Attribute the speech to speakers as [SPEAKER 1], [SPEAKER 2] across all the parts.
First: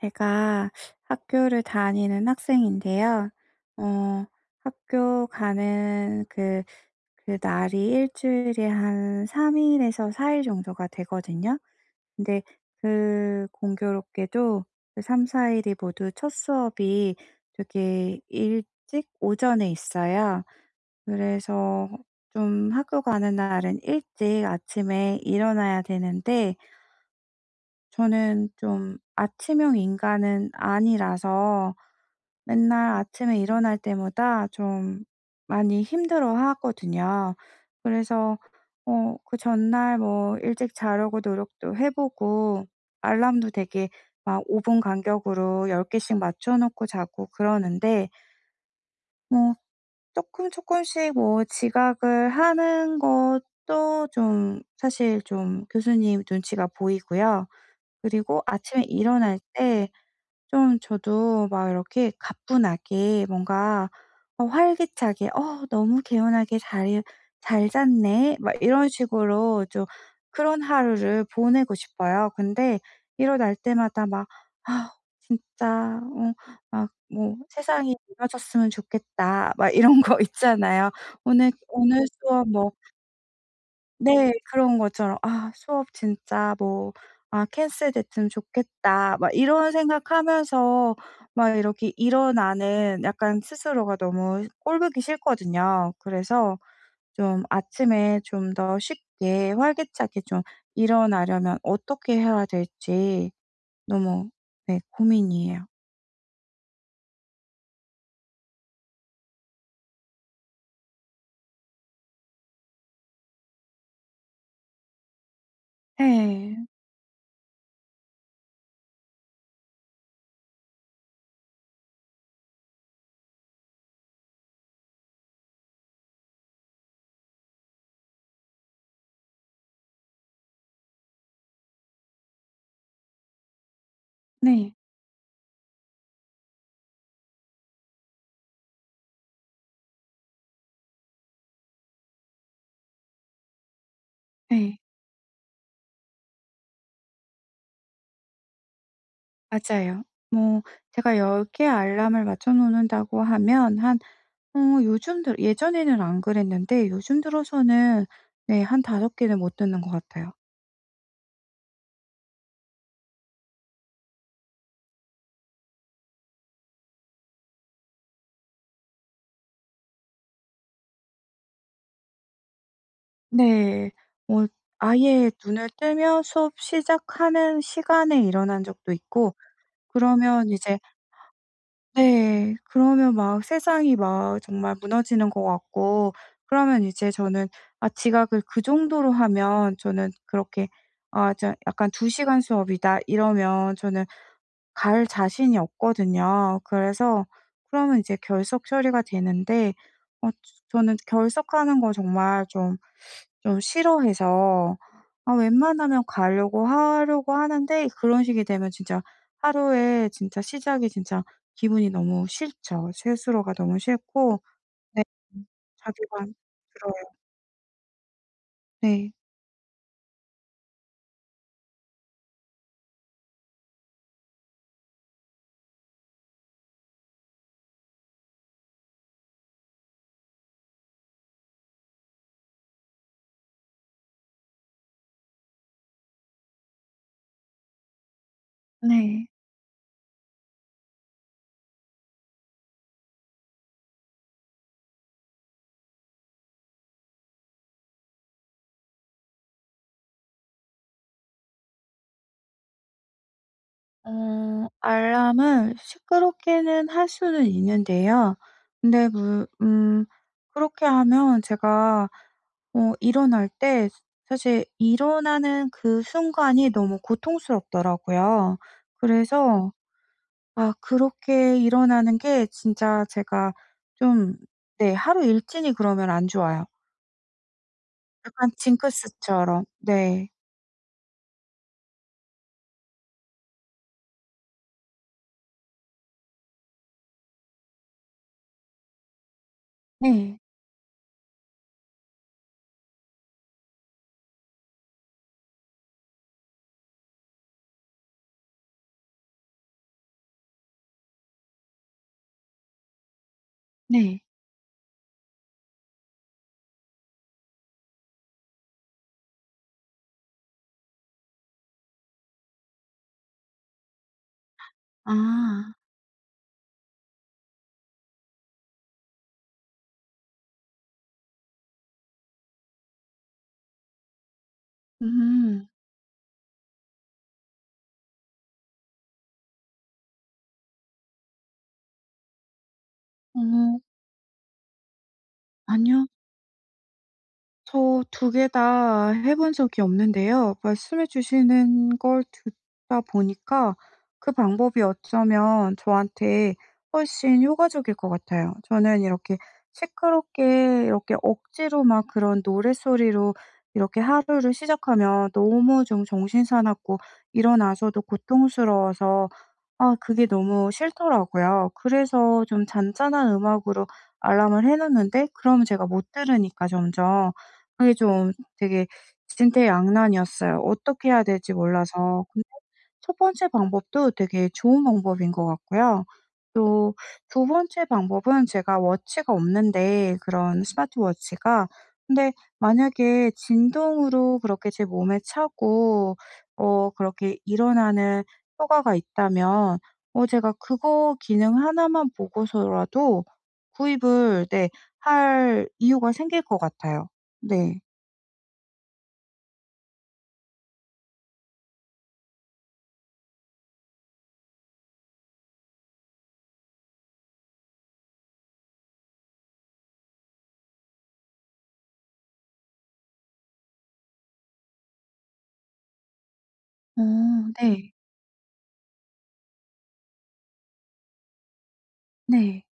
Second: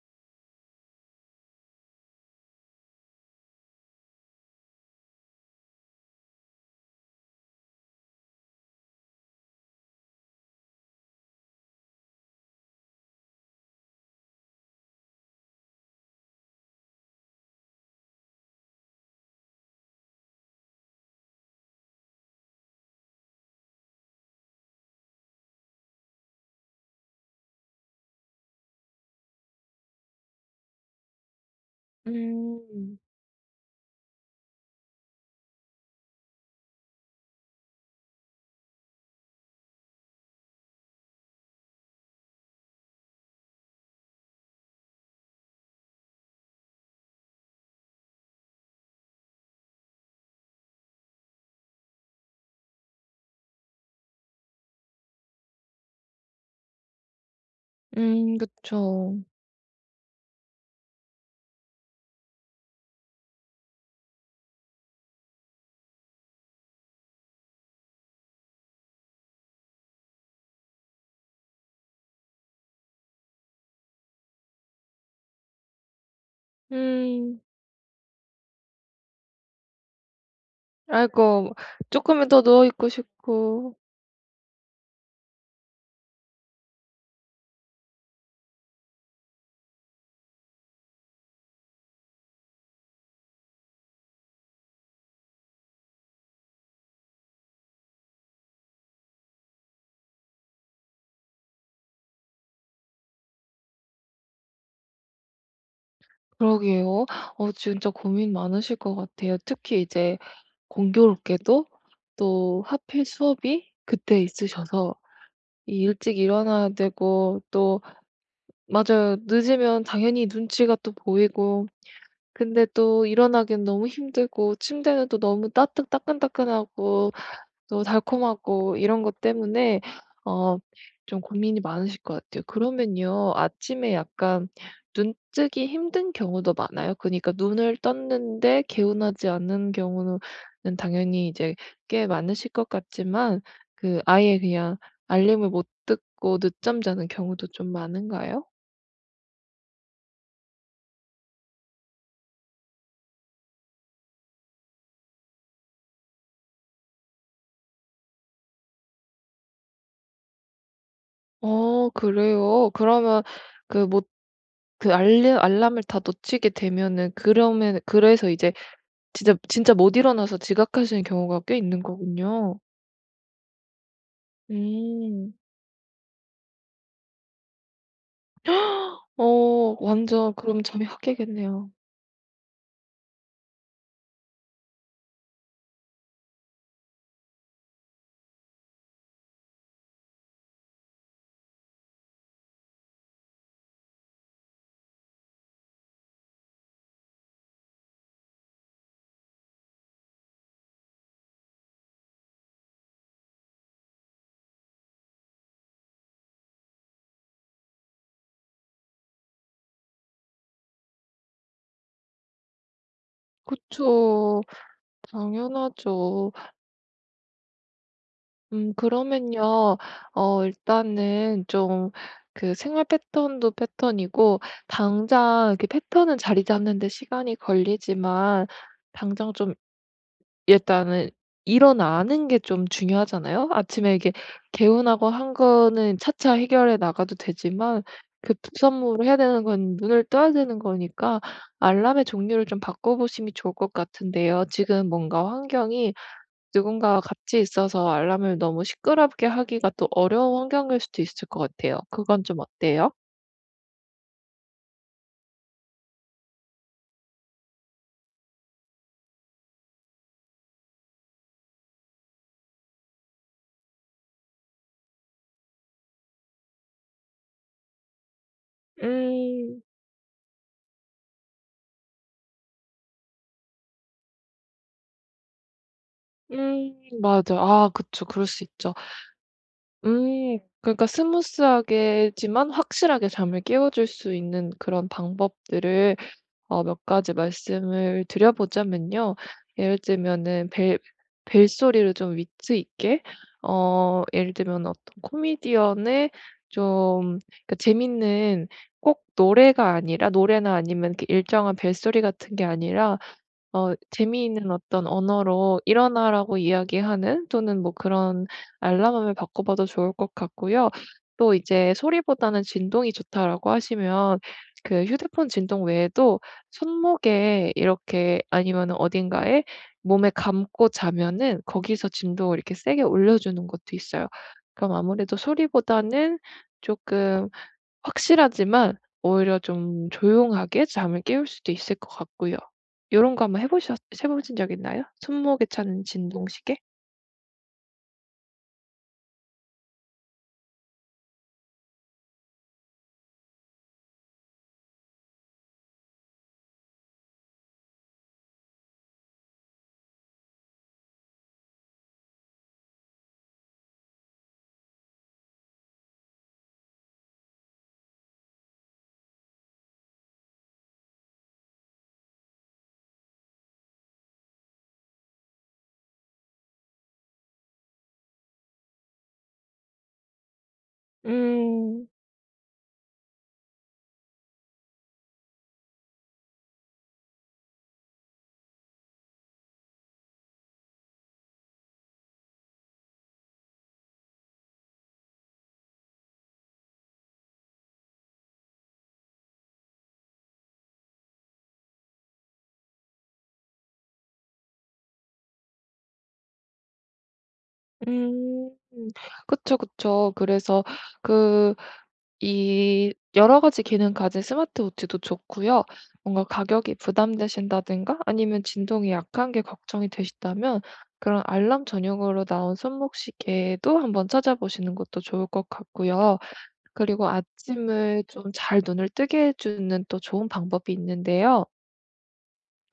[SPEAKER 1] 제가 학교를 다니는 학생인데요. 어 학교 가는 그 날이 일주일에 한 3 일에서 4일 정도가 되거든요. 근데 그 공교롭게도 그 3-4 일이 모두 첫 수업이 되게 일찍 오전에 있어요. 그래서 좀 학교 가는 날은 일찍 아침에 일어나야 되는데 저는 좀 아침형 인간은 아니라서 맨날
[SPEAKER 2] 음.
[SPEAKER 1] 아침에 일어날 때마다 좀 많이 힘들어하거든요. 그래서 그 전날 뭐 일찍 자려고 노력도 해 보고 알람도 되게 막 5분 간격으로 10 개씩 맞춰 놓고 자고 그러는데 뭐 조금씩 뭐 지각을 하는 것도 좀 사실 좀 교수님 눈치가 보이고요. 그리고 아침에
[SPEAKER 2] 그쵸.
[SPEAKER 1] 일어날 때 좀 저도 막 이렇게 가뿐하게 뭔가 활기차게 '어 너무 개운하게 잘 잤네.' 막 이런 식으로 좀 그런 하루를 보내고 싶어요. 근데 일어날 때마다 막 '아 진짜 막뭐
[SPEAKER 2] 음.
[SPEAKER 1] 세상이 이어졌으면 좋겠다.' 막 이런 거 있잖아요. 오늘
[SPEAKER 2] 아이고,
[SPEAKER 1] 오늘
[SPEAKER 2] 조금 은 더
[SPEAKER 1] 수업
[SPEAKER 2] 누워
[SPEAKER 1] 뭐
[SPEAKER 2] 있고 싶고.
[SPEAKER 1] 네, 그런 것처럼 '아 수업 진짜 뭐 아 캔슬됐으면 좋겠다.' 막 이런 생각하면서 막 이렇게 일어나는 약간 스스로가 너무 꼴 보기 싫거든요. 그래서 좀 아침에 좀 더 쉽게 활기차게 좀 일어나려면 어떻게 해야 될지 너무, 네, 고민이에요.
[SPEAKER 2] 그러게요. 진짜 고민 많으실 것 같아요. 특히 이제 공교롭게도 또 하필 수업이 그때 있으셔서 이 일찍
[SPEAKER 1] 네.
[SPEAKER 2] 일어나야 되고 또. 맞아요. 늦으면 당연히 눈치가 또 보이고, 근데 또 일어나기 너무 힘들고 침대는 또 너무 따뜻 따끈따끈하고 너무 달콤하고 이런 것 때문에, 어 좀 고민이 많으실 것 같아요. 그러면요. 아침에 약간
[SPEAKER 1] 네.
[SPEAKER 2] 눈뜨기 힘든 경우도 많아요? 그니까 러 눈을 떴는데 개운하지 않는 경우는 당연히 이제 꽤 많으실 것 같지만, 그 아예
[SPEAKER 1] 네.
[SPEAKER 2] 그냥 알림을 못 듣고 늦잠 자는 경우도 좀 많은가요?
[SPEAKER 1] 맞아요. 뭐 제가 열 개 알람을 맞춰 놓는다고 하면 한 요즘 들 예전에는 안 그랬는데 요즘 들어서는, 네, 한 5 개는 못 듣는 것 같아요.
[SPEAKER 2] 어 그래요? 그러면 그 못 그 알림 알람을 다 놓치게 되면은 그러면 그래서 이제 진짜 진짜 못 일어나서 지각하시는 경우가 꽤 있는 거군요.
[SPEAKER 1] 네. 뭐 아예
[SPEAKER 2] 음.
[SPEAKER 1] 눈을 뜨면 수업 시작하는 시간에 일어난 적도 있고
[SPEAKER 2] 어 완전
[SPEAKER 1] 그러면
[SPEAKER 2] 그럼
[SPEAKER 1] 이제,
[SPEAKER 2] 잠이 확 깨겠네요.
[SPEAKER 1] 네, 그러면 막 세상이 막 정말 무너지는 것 같고 그러면 이제 저는 아 지각을 그 정도로 하면 저는 그렇게 '아 저 약간 2 시간 수업이다.' 이러면 저는 갈 자신이 없거든요. 그래서 그러면 이제 결석 처리가 되는데 어 저는 결석하는 거 정말 좀, 좀 싫어해서 아 웬만하면 가려고 하려고 하는데 그런 식이 되면 진짜 하루에 진짜 시작이 진짜 기분이 너무 싫죠. 스스로가 너무 싫고.
[SPEAKER 2] 그쵸.
[SPEAKER 1] 네.
[SPEAKER 2] 당연하죠.
[SPEAKER 1] 자괴감 들어요. 네.
[SPEAKER 2] 그러면요. 일단은 좀 그 생활 패턴도 패턴이고, 당장 이렇게 패턴은 자리 잡는 데 시간이 걸리지만 당장 좀 일단은 일어나는 게 좀 중요하잖아요. 아침에 이게 개운하고 한 거는 차차 해결해 나가도 되지만, 그 급선무를 해야
[SPEAKER 1] 네.
[SPEAKER 2] 되는 건 눈을 떠야 되는 거니까 알람의 종류를 좀 바꿔보심이 좋을 것 같은데요. 지금 뭔가 환경이 누군가와 같이 있어서 알람을 너무 시끄럽게 하기가 또 어려운 환경일 수도 있을 것 같아요. 그건 좀 어때요?
[SPEAKER 1] 알람을 시끄럽게는 할 수는 있는데요. 근데 물 그렇게 하면 제가 일어날 때 사실 일어나는 그 순간이 너무 고통스럽더라고요.
[SPEAKER 2] 음.
[SPEAKER 1] 그래서 아 그렇게 일어나는 게 진짜 제가 좀, 네, 하루 일진이 그러면 안 좋아요.
[SPEAKER 2] 음 맞아. 아 그쵸. 그럴 수
[SPEAKER 1] 약간
[SPEAKER 2] 있죠.
[SPEAKER 1] 징크스처럼. 네.
[SPEAKER 2] 음. 그러니까 스무스하게지만 확실하게 잠을 깨워줄 수 있는 그런 방법들을 몇 가지 말씀을 드려보자면요. 예를
[SPEAKER 1] 네.
[SPEAKER 2] 들면은 벨 벨소리를 좀 위트 있게, 예를 들면 어떤 코미디언의 좀, 그러니까 재밌는, 꼭 노래가 아니라 노래나 아니면 이렇게 일정한 벨소리 같은 게 아니라
[SPEAKER 1] 네.
[SPEAKER 2] 재미있는 어떤 언어로 "일어나."라고 이야기하는, 또는 뭐 그런 알람음을 바꿔 봐도 좋을 것 같고요. 또 이제 "소리보다는 진동이 좋다."라고 하시면 그 휴대폰 진동
[SPEAKER 1] 아.
[SPEAKER 2] 외에도 손목에 이렇게, 아니면은 어딘가에 몸에 감고 자면은 거기서 진동을 이렇게 세게 올려 주는 것도 있어요. 그럼 아무래도
[SPEAKER 1] 음.
[SPEAKER 2] 소리보다는 조금 확실하지만 오히려 좀 조용하게 잠을 깨울 수도 있을 것 같고요. 요런 거 한번
[SPEAKER 1] 어.
[SPEAKER 2] 해 보신 적 있나요? 손목에 차는
[SPEAKER 1] 아니요.
[SPEAKER 2] 진동시계?
[SPEAKER 1] 저 두 개 다 해본 적이 없는데요. 말씀해 주시는 걸 듣다 보니까 그 방법이 어쩌면 저한테 훨씬 효과적일 것 같아요. 저는 이렇게 시끄럽게 이렇게 억지로 막 그런 노랫소리로 이렇게 하루를 시작하면 너무 좀 정신 사납고 일어나서도 고통스러워서 아 그게 너무 싫더라고요. 그래서 좀 잔잔한 음악으로 알람을 해 놓는데 그러면 제가 못 들으니까 점점 그게 좀 되게 진퇴양난이었어요. 어떻게 해야 될지
[SPEAKER 2] 음.
[SPEAKER 1] 몰라서. 근데 첫 번째 방법도 되게 좋은 방법인 것 같고요. 또 두 번째 방법은 제가 워치가 없는데 그런 스마트워치가. 근데 만약에 진동으로 그렇게 제 몸에 차고 그렇게 일어나는 효과가 있다면 제가 그거 기능 하나만 보고서라도 구입을, 네, 할 이유가 생길 것 같아요. 네.
[SPEAKER 2] 음. 그쵸, 그쵸. 그래서 그 이 여러 가지 기능 가진 스마트 워치도 좋고요. 뭔가 가격이 부담되신다든가 아니면 진동이 약한 게 걱정이 되시다면 그런 알람 전용으로 나온 손목 시계도 한번 찾아보시는 것도 좋을 것 같고요.
[SPEAKER 1] 어.
[SPEAKER 2] 그리고
[SPEAKER 1] 네.
[SPEAKER 2] 아침을 좀 잘 눈을 뜨게 해주는 또 좋은 방법이 있는데요.
[SPEAKER 1] 네.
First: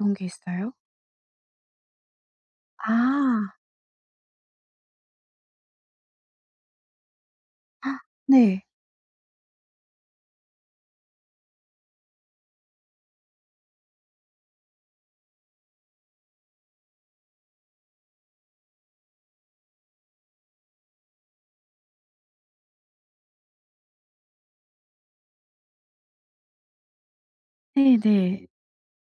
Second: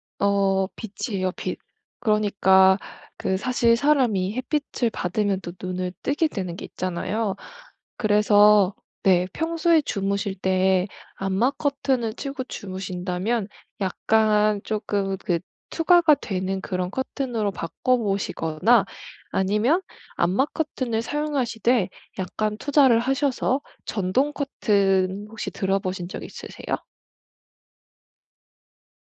[SPEAKER 1] 어떤 게 있어요?
[SPEAKER 2] 빛이에요, 빛. 그러니까 그
[SPEAKER 1] 아.
[SPEAKER 2] 사실 사람이 햇빛을 받으면 또 눈을 뜨게 되는 게 있잖아요.
[SPEAKER 1] 네.
[SPEAKER 2] 그래서 네, 평소에 주무실 때 암막 커튼을 치고 주무신다면 약간 조금 그 투과가 되는 그런 커튼으로 바꿔 보시거나, 아니면 암막 커튼을 사용하시되 약간 투자를 하셔서, 전동 커튼 혹시 들어 보신 적 있으세요?
[SPEAKER 1] 네네.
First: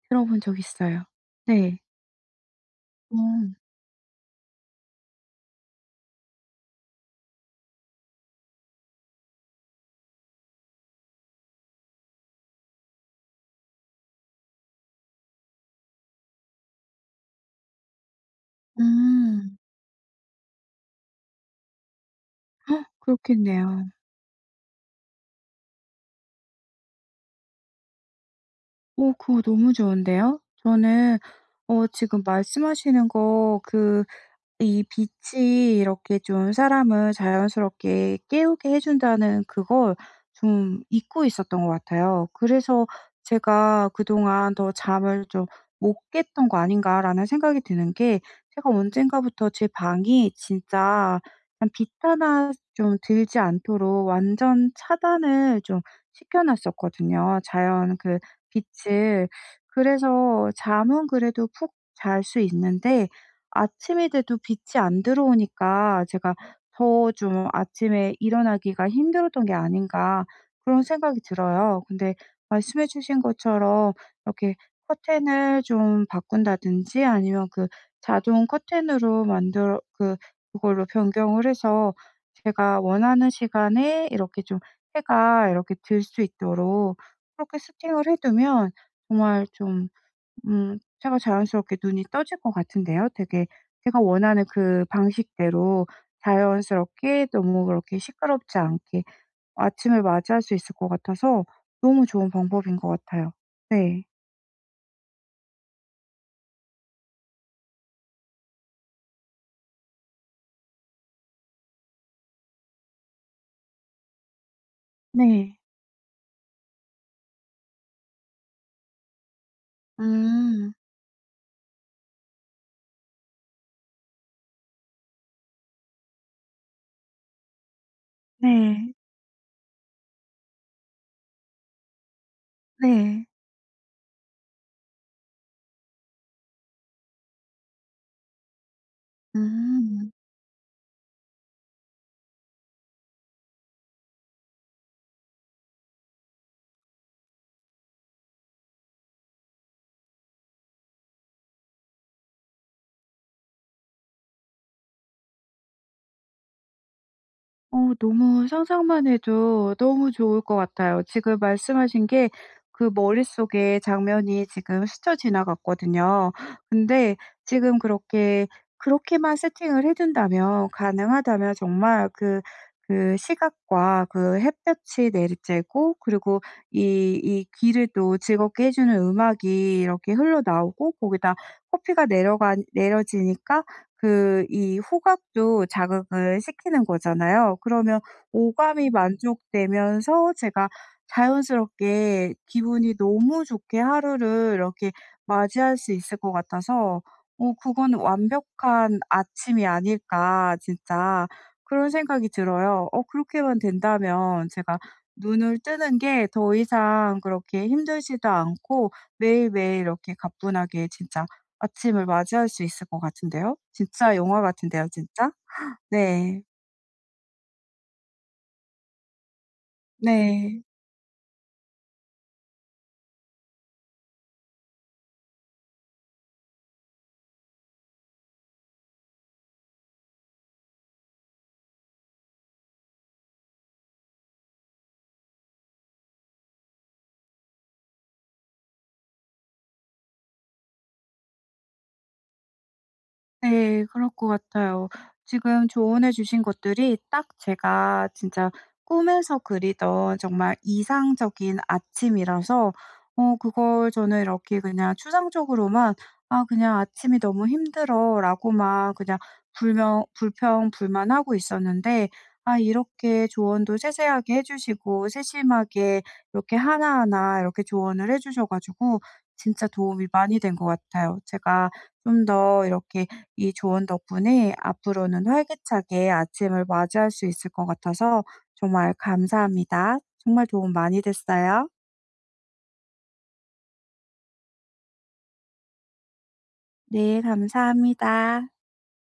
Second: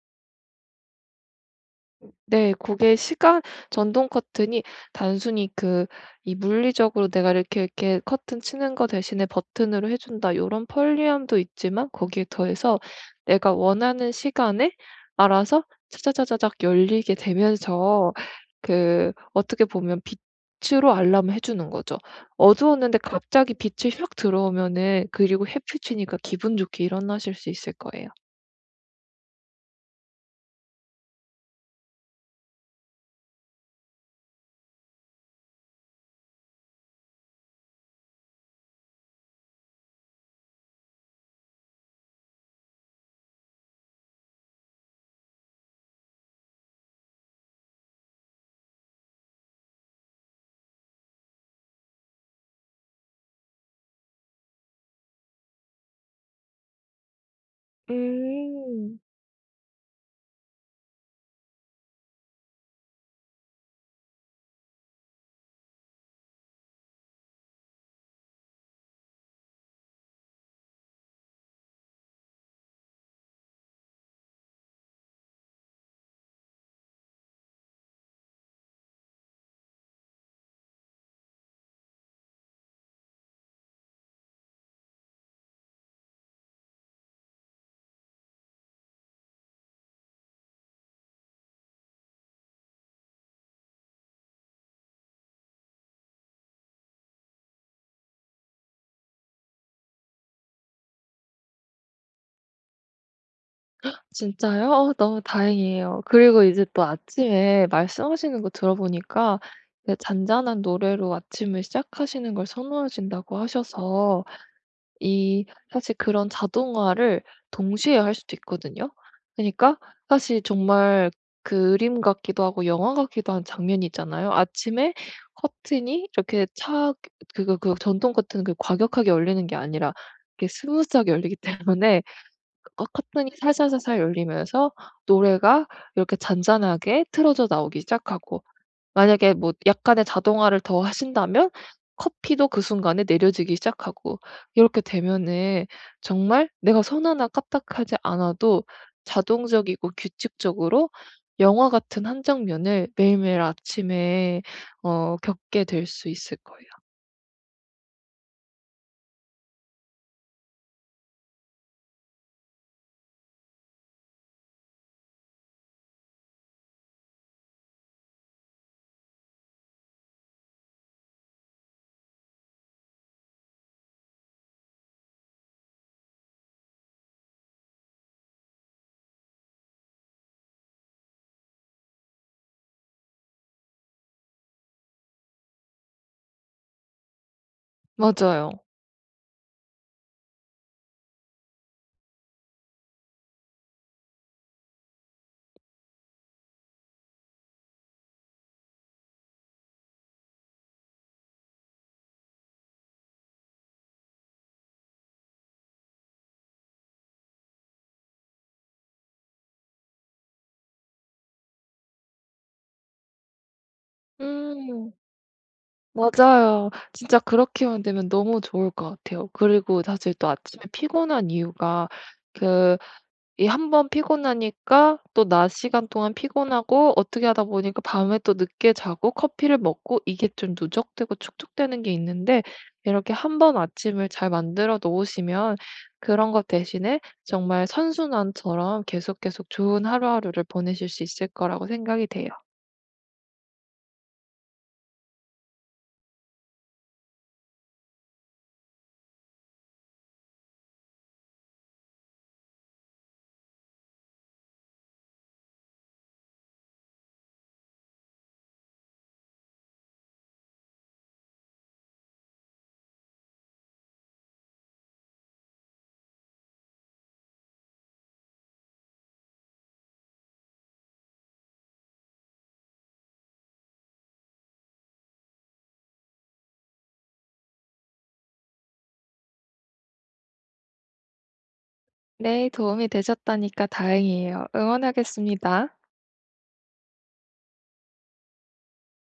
[SPEAKER 1] 들어본 적 있어요. 네.
[SPEAKER 2] 네. 그게 시간,
[SPEAKER 1] 음.
[SPEAKER 2] 전동 커튼이 단순히 그 이 물리적으로 내가 이렇게, 이렇게 커튼 치는 거 대신에 버튼으로 해 준다, 요런 편리함도 있지만 거기에 더해서 내가 원하는 시간에 알아서 차차차차작 열리게 되면서 그
[SPEAKER 1] 음.
[SPEAKER 2] 어떻게 보면 빛으로 알람을 해 주는 거죠. 어두웠는데 갑자기
[SPEAKER 1] 그렇겠네요.
[SPEAKER 2] 빛이 확 들어오면은, 그리고 햇빛이니까 기분 좋게 일어나실 수 있을 거예요.
[SPEAKER 1] 그거 너무 좋은데요? 저는 지금 말씀하시는 거그 이 빛이 이렇게 좀 사람을 자연스럽게 깨우게 해 준다는 그걸 좀 잊고 있었던 것 같아요. 그래서 제가 '그동안 더 잠을 좀 못 깼던 거 아닌가.'라는 생각이 드는 게, 제가 언젠가부터 제 방이 진짜 그냥 빛 하나 좀 들지 않도록 완전 차단을 좀 시켜 놨었거든요, 자연 그
[SPEAKER 2] 음.
[SPEAKER 1] 빛을. 그래서 잠은 그래도 푹 잘 수 있는데 아침이 돼도 빛이 안 들어오니까 제가 더 좀 아침에 일어나기가 힘들었던 게 아닌가 그런 생각이 들어요. 근데 말씀해 주신 것처럼 이렇게 커튼을 좀 바꾼다든지 아니면 그 자동 커튼으로 만들어 그걸로 변경을 해서 제가 원하는 시간에 이렇게 좀 해가 이렇게 들 수 있도록 그렇게 세팅을 해 두면 정말 좀 제가 자연스럽게 눈이 떠질 것 같은데요. 되게 제가 원하는 그 방식대로 자연스럽게 너무 그렇게 시끄럽지 않게 아침을 맞이할 수 있을 것 같아서 너무 좋은 방법인 것 같아요. 네.
[SPEAKER 2] 진짜요? 너무 다행이에요. 그리고 이제 또 아침에 말씀하시는 거 들어보니까 이제 잔잔한 노래로 아침을 시작하시는 걸 선호하신다고 하셔서, 이
[SPEAKER 1] 네.
[SPEAKER 2] 사실 그런 자동화를 동시에 할 수도 있거든요. 그니까 러 사실
[SPEAKER 1] 음.
[SPEAKER 2] 정말 그 그림 같기도 하고 영화 같기도 한 장면이 있잖아요. 아침에 커튼이 이렇게 차 그거 그 전동 커튼 그
[SPEAKER 1] 네.
[SPEAKER 2] 과격하게 열리는 게 아니라 이렇게 스무스하게 열리기 때문에
[SPEAKER 1] 네.
[SPEAKER 2] 커튼이 살살살살 열리면서 노래가 이렇게 잔잔하게 틀어져 나오기 시작하고, 만약에 뭐 약간의
[SPEAKER 1] 음.
[SPEAKER 2] 자동화를 더 하신다면 커피도 그 순간에 내려지기 시작하고, 이렇게 되면은 정말 내가 손 하나 까딱하지 않아도 자동적이고 규칙적으로 영화 같은 한 장면을 매일매일 아침에 겪게 될 수 있을 거예요.
[SPEAKER 1] 너무 상상만 해도 너무 좋을 것 같아요. 지금 말씀하신 게 그 머릿속에 장면이 지금 스쳐 지나갔거든요. 근데 지금 그렇게 그렇게만 세팅을 해 둔다면 가능하다면 정말 그 시각과 그 햇볕이 내리쬐고 그리고 이 이 귀를 또 즐겁게 해 주는 음악이 이렇게 흘러나오고 거기다 커피가 내려가 내려지니까 이 후각도 자극을 시키는 거잖아요. 그러면
[SPEAKER 2] 맞아요.
[SPEAKER 1] 오감이 만족되면서 제가 자연스럽게 기분이 너무 좋게 하루를 이렇게 맞이할 수 있을 것 같아서 그건 '완벽한 아침이 아닐까.' 진짜 그런 생각이 들어요. 그렇게만 된다면 제가 눈을 뜨는 게 더 이상 그렇게 힘들지도 않고 매일매일 이렇게 가뿐하게 진짜 아침을 맞이할 수 있을 것 같은데요. 진짜 영화 같은데요,
[SPEAKER 2] 음.
[SPEAKER 1] 진짜. 네.
[SPEAKER 2] 맞아요. 진짜 그렇게만 되면 너무 좋을 것 같아요. 그리고 사실 또
[SPEAKER 1] 네.
[SPEAKER 2] 아침에 피곤한 이유가 그 이 한 번 피곤하니까 또 낮 시간 동안 피곤하고 어떻게 하다 보니까 밤에 또 늦게 자고 커피를 먹고 이게 좀 누적되고 축적되는 게 있는데, 이렇게 한 번 아침을 잘 만들어 놓으시면 그런 것 대신에 정말 선순환처럼 계속 계속 좋은 하루하루를 보내실 수 있을 거라고 생각이 돼요.
[SPEAKER 1] 네. 그럴 것 같아요. 지금 조언해 주신 것들이 딱 제가 진짜 꿈에서 그리던 정말 이상적인 아침이라서 그걸 저는 이렇게 그냥 추상적으로만 '아 그냥 아침이 너무 힘들어.'라고만 그냥 불명 불평 불만하고 있었는데 아 이렇게 조언도 세세하게 해 주시고 세심하게 이렇게 하나하나 이렇게 조언을 해 주셔 가지고 진짜 도움이 많이 된 것 같아요. 제가 좀 더 이렇게 이 조언 덕분에 앞으로는 활기차게 아침을 맞이할 수 있을 것 같아서 정말 감사합니다. 정말 도움 많이 됐어요.
[SPEAKER 2] 네, 도움이 되셨다니까 다행이에요. 응원하겠습니다.
[SPEAKER 1] 네, 감사합니다.